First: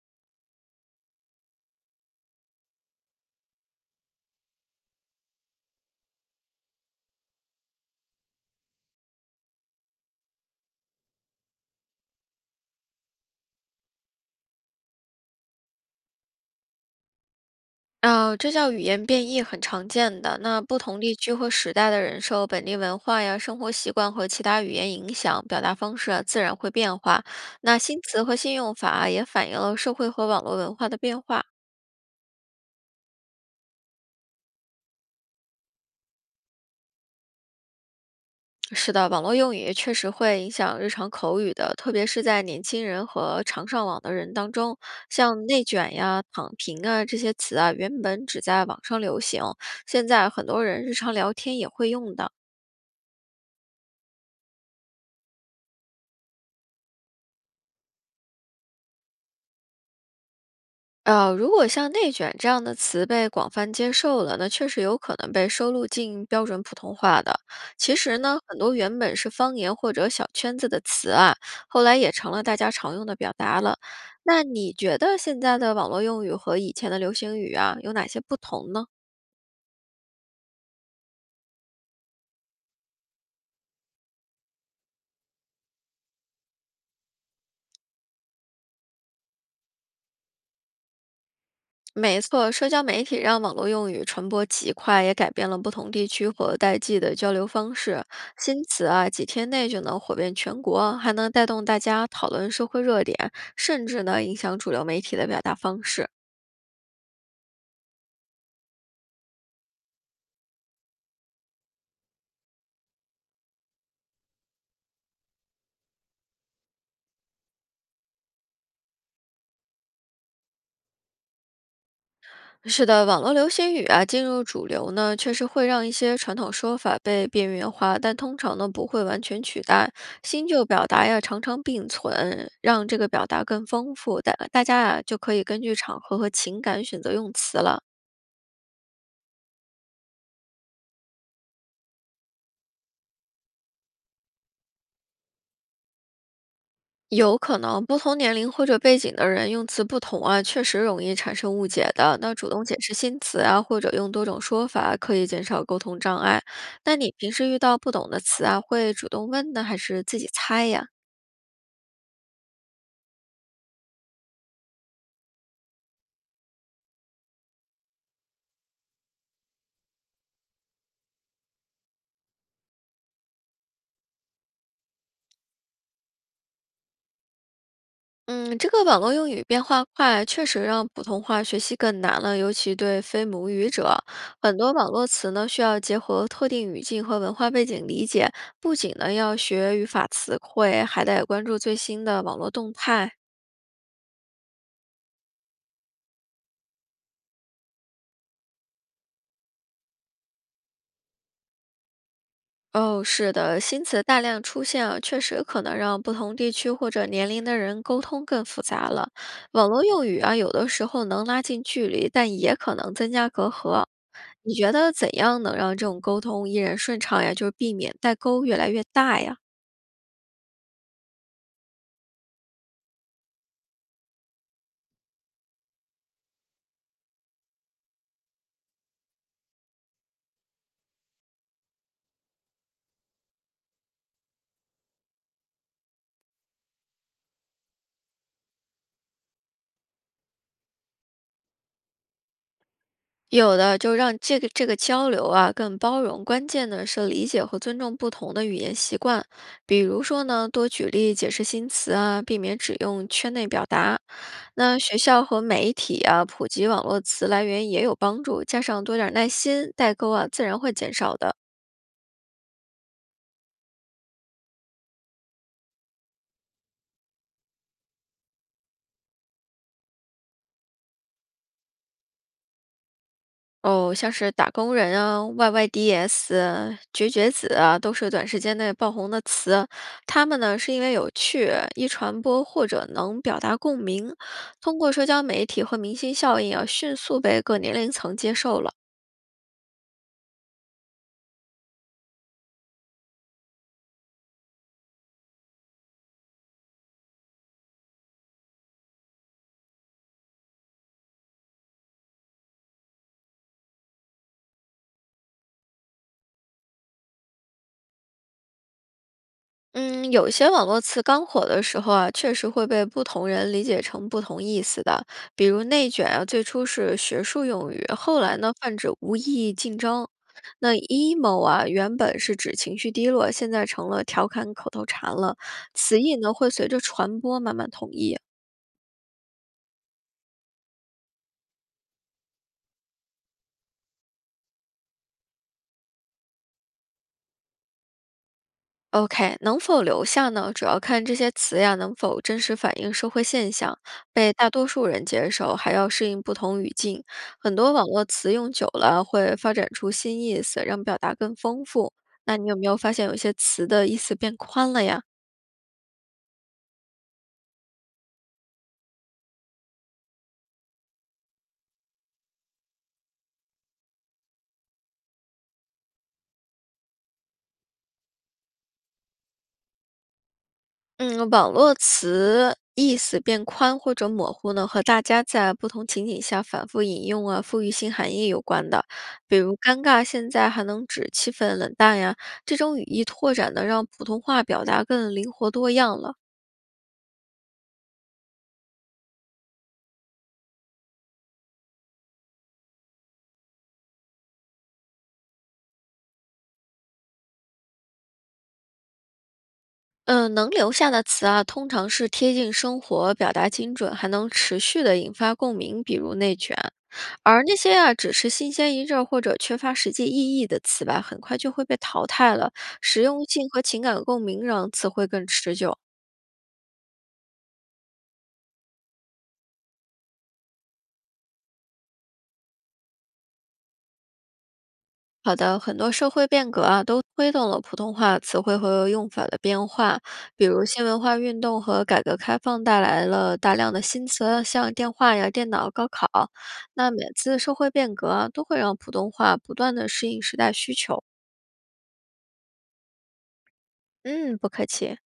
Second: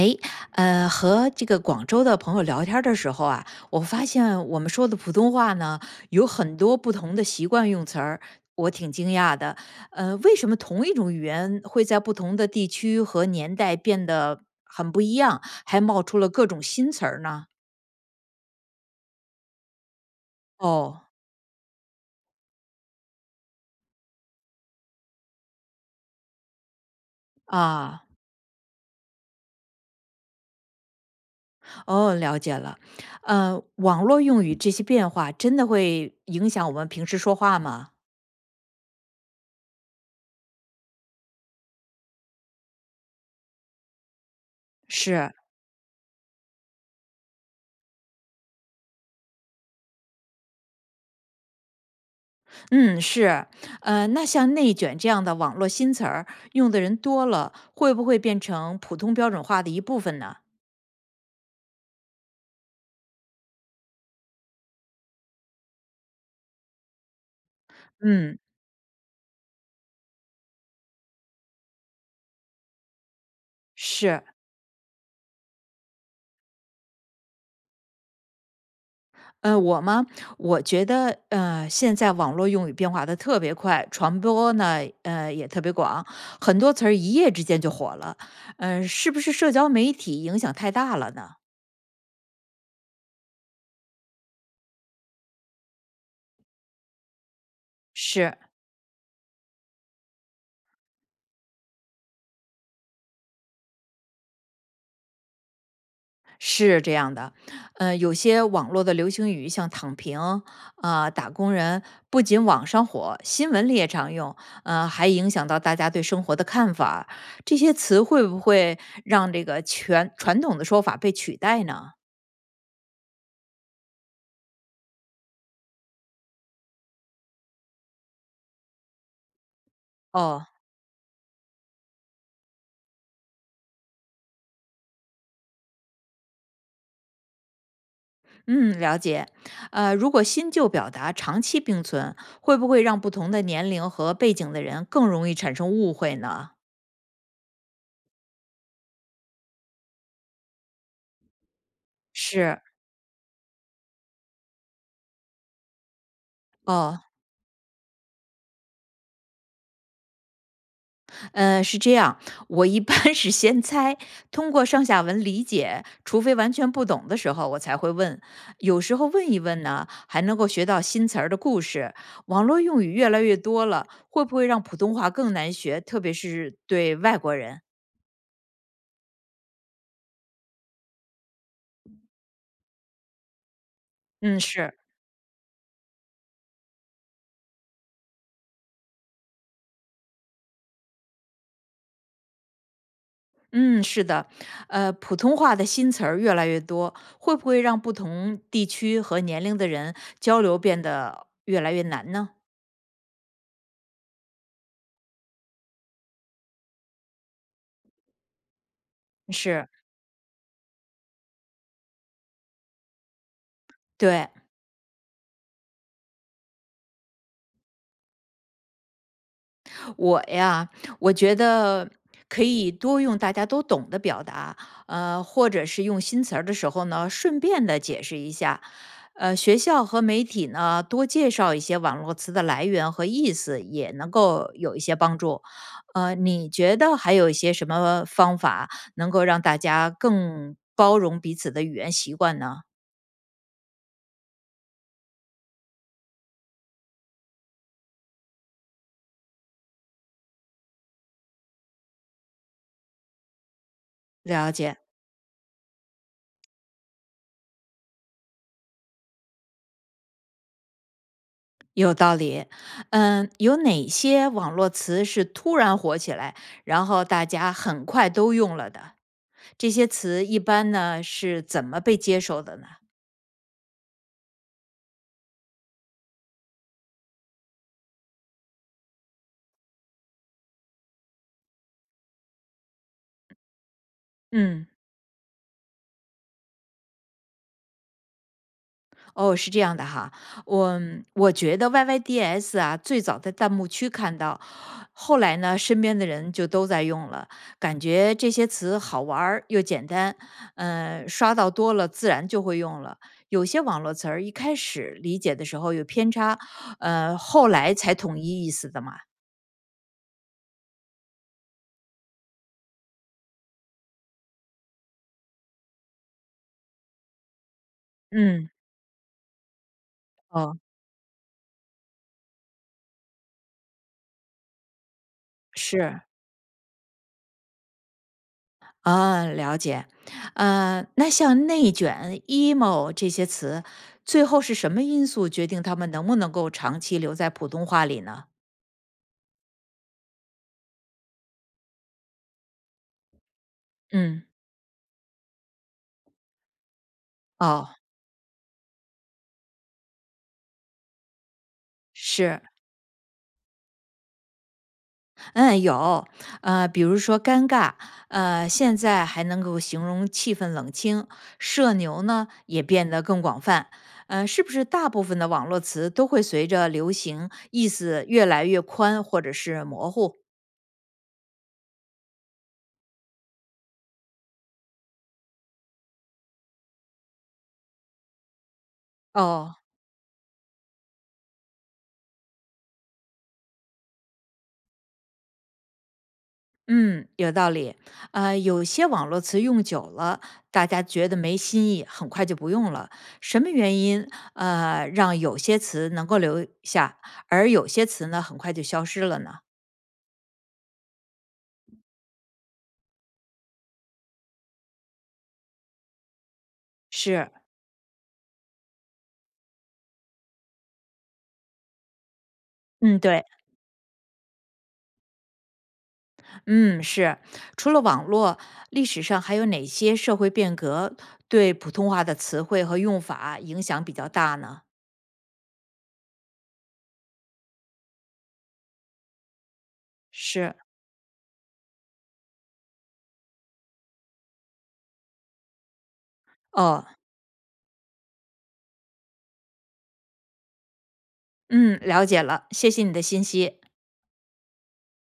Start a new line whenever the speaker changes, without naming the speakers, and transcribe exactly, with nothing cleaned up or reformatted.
诶，呃，和这个广州的朋友聊天儿的时候啊，我发现我们说的普通话呢，有很多不同的习惯用词儿，我挺惊讶的。呃，为什么同一种语言会在不同的地区和年代变得很不一样，还冒出了各种新词儿呢？
呃，这叫语言变异，很常见的。那不同
哦。
地区或时代的人受本地文化呀、生活习惯和其他语言影响，表达方式啊自然会变化。那新
啊。
词和新用法啊也反映了社会和网络文化的变化。
哦，了解了。呃，网络用语这些变化真的会影响我们平时说话吗？
是的，网络用语确实会影响日常口语的，特别是在年轻人和常上网的人当中，
是。
像内卷呀、躺平啊这些词啊，原本只在网上流行，现在很多人日常聊天也会用的。
嗯，是。呃，那像内卷这样的网络新词儿，用的人多了，会不会变成普通标准化的一部分呢？
呃，如果像“内卷”这样的词被广泛接受了，那确实有可能被收录进标准普通话的。其实
嗯，
呢，很多原本是方言或者小圈子的词啊，后来也成了大家常用的表达了。
是。
那你觉得现在的网络用语和以前的流行语啊，有哪些不同呢？
呃，我吗？我觉得，呃，现在网络用语变化的特别快，传播呢，呃，也特别广，很多词儿一夜之间就火了，呃，是不是社交媒体影响太大了呢？
没错，社交媒体让网络用语传播极快，也改变了不同地区和代际的交流方式。
是。
新词啊，几天内就能火遍全国，还能带动大家讨论社会热点，甚至呢影响主流媒体的表达方式。
是这样的，呃，有些网络的流行语，像“躺平”啊、打工人”，不仅网上火，新闻里也常用，呃，还影响到大家对生活的看法。这些词会不会让这个全传统的说法被取代呢？
是的，网络流行语啊进入主流呢，确实会让一些传统说法被边缘化，但通常呢不会完全取代。
哦。
新旧表达呀常常并存，让这个表达更丰富，大大家啊就可以根据场合和情感选择用词了。
嗯，了解。呃，如果新旧表达长期并存，会不会让不同的年龄和背景的人更容易产生误会呢？
有可能不同年龄或者背景的人用词不同啊，确实容易产生误解的。那主
是。
动解释新词啊，或者用多种说法，可以减少沟通障碍。那
哦，
你平时遇到不懂的词啊，会主动问呢，还是自己猜呀？
呃，是这样，我一般 是先猜，通过上下文理解，除非完全不懂的时候，我才会问。有时候问一问呢，还能够学到新词儿的故事。网络用语越来越多了，会不会让普通话更难学？特别是对外国人。
嗯，这个网络用语变化快，确实让普通话学习更难了，尤其对非母语者，
嗯，
很多
是。
网络词呢需要结合特定语境和文化背景理解，不仅呢要学语法词汇，还得关注最新的网络动态。
嗯，是的，呃，普通话的新词儿越来越多，会不会让不同地区和年龄的人交流变得越来越难呢？
哦，是的，新词大量出现啊，确实可能让不同地区或者年龄的人沟通更复杂了。
是。
网络用语啊，有的时候能拉近距离，但也可能增加隔阂。
对。
你觉得怎样能让这种沟通依然顺畅呀？就是避免代沟越来越大呀？
我呀，我觉得可以多用大家都懂的表达，呃，或者是用新词儿的时候呢，顺便的解释一下。呃，学校和媒体呢，多介绍一些网络词的来源和意思，也能够有一些帮助。呃，你觉得还有一些什么方法能够让大家更包容彼此的语言习惯呢？
有的就让这个这个交流啊更包容，关键呢是理解和尊重不同的语言习惯。比如说呢，多举例解释新词啊，避免只用圈内表达。
了
那
解。
学校和媒体啊普及网络词来源也有帮助，加上多点儿耐心，代沟啊自然会减少的。
有道理。嗯，有哪些网络词是突然火起来，然后大家很快都用了的？这些词一般呢是怎么被接受的呢？
哦，像是打工人啊、Y Y D S、绝绝子啊，都是短时间内爆红的词。他们呢，是因为有趣、易传播或者能表达共鸣，
嗯。
通过社交媒体和明星效应啊，迅速被各年龄层接受了。
哦，是这样的哈，我我觉得 Y Y D S 啊，最早在弹幕区看到，后来呢，身边的人就都在用了，感觉这些词好玩儿又简单，嗯、刷到多了自然就会用了。有些网络词儿一开始理解的时候有偏差，呃，后来才统一意思的嘛。
嗯，有些网络词刚火的时候啊，确实会被不同人理解成不同意思的。比如“内卷”啊，最初是学术用语，后来
嗯。
呢泛指无意义竞争。
哦。
那 “emo” 啊，原本是指情绪低落，现在成了调侃口头禅了。词
是。
义呢会随着传播慢慢统一。
啊，了解。呃，那像内卷、emo 这些词，最后是什么因素决定他们能不能够长期留在普通话里呢？
OK，能否留下呢？主要看这些词呀能否真实反映社会现象，
嗯。
被大多数人接受，还要适应不同语境。很
哦。
多网络词用久了会发展出新意思，让表达更丰富。那
是。
你有没有发现有些词的意思变宽了呀？
嗯，有，呃，比如说尴尬，呃，现在还能够形容气氛冷清，社牛呢也变得更广泛，呃，是不是大部分的网络词都会随着流行意思越来越宽或者是模糊？
嗯，网络词意思变宽或者模糊呢，和大家在不同情景下反复引用啊，赋予新含义有关的。比如
哦。
“尴尬”现在还能指气氛冷淡呀，这种语义拓展呢，让普通话表达更灵活多样了。
嗯，有道理。呃，有些网络词用久了，大家觉得没新意，很快就不用了。什么原因？呃，让有些词能够留下，而有些词呢，很快就消失了呢？
嗯，呃能留下的词啊，通常是贴近生活、表达精准，还能持续的引发共鸣，比如内卷。
是。
而那些啊，只是新鲜一阵儿或者缺乏实际意义的词吧，很快就会被淘汰了。
嗯，
实用
对。
性和情感共鸣让词汇更持久。
嗯，是。除了网络，历史上还有哪些社会变革对普通话的词汇和用法影响比较大呢？
好的，很多社会变革啊，都推动了普通话词汇和用法的变化。比
是。
如新文化运动和改革开放带来了大量的新词啊，像电话呀、电脑、高考。
哦，
那每次社会变革啊，都会让普通话不断的适应时代需求。
嗯，了解了，谢谢你的信息。
嗯，不客气。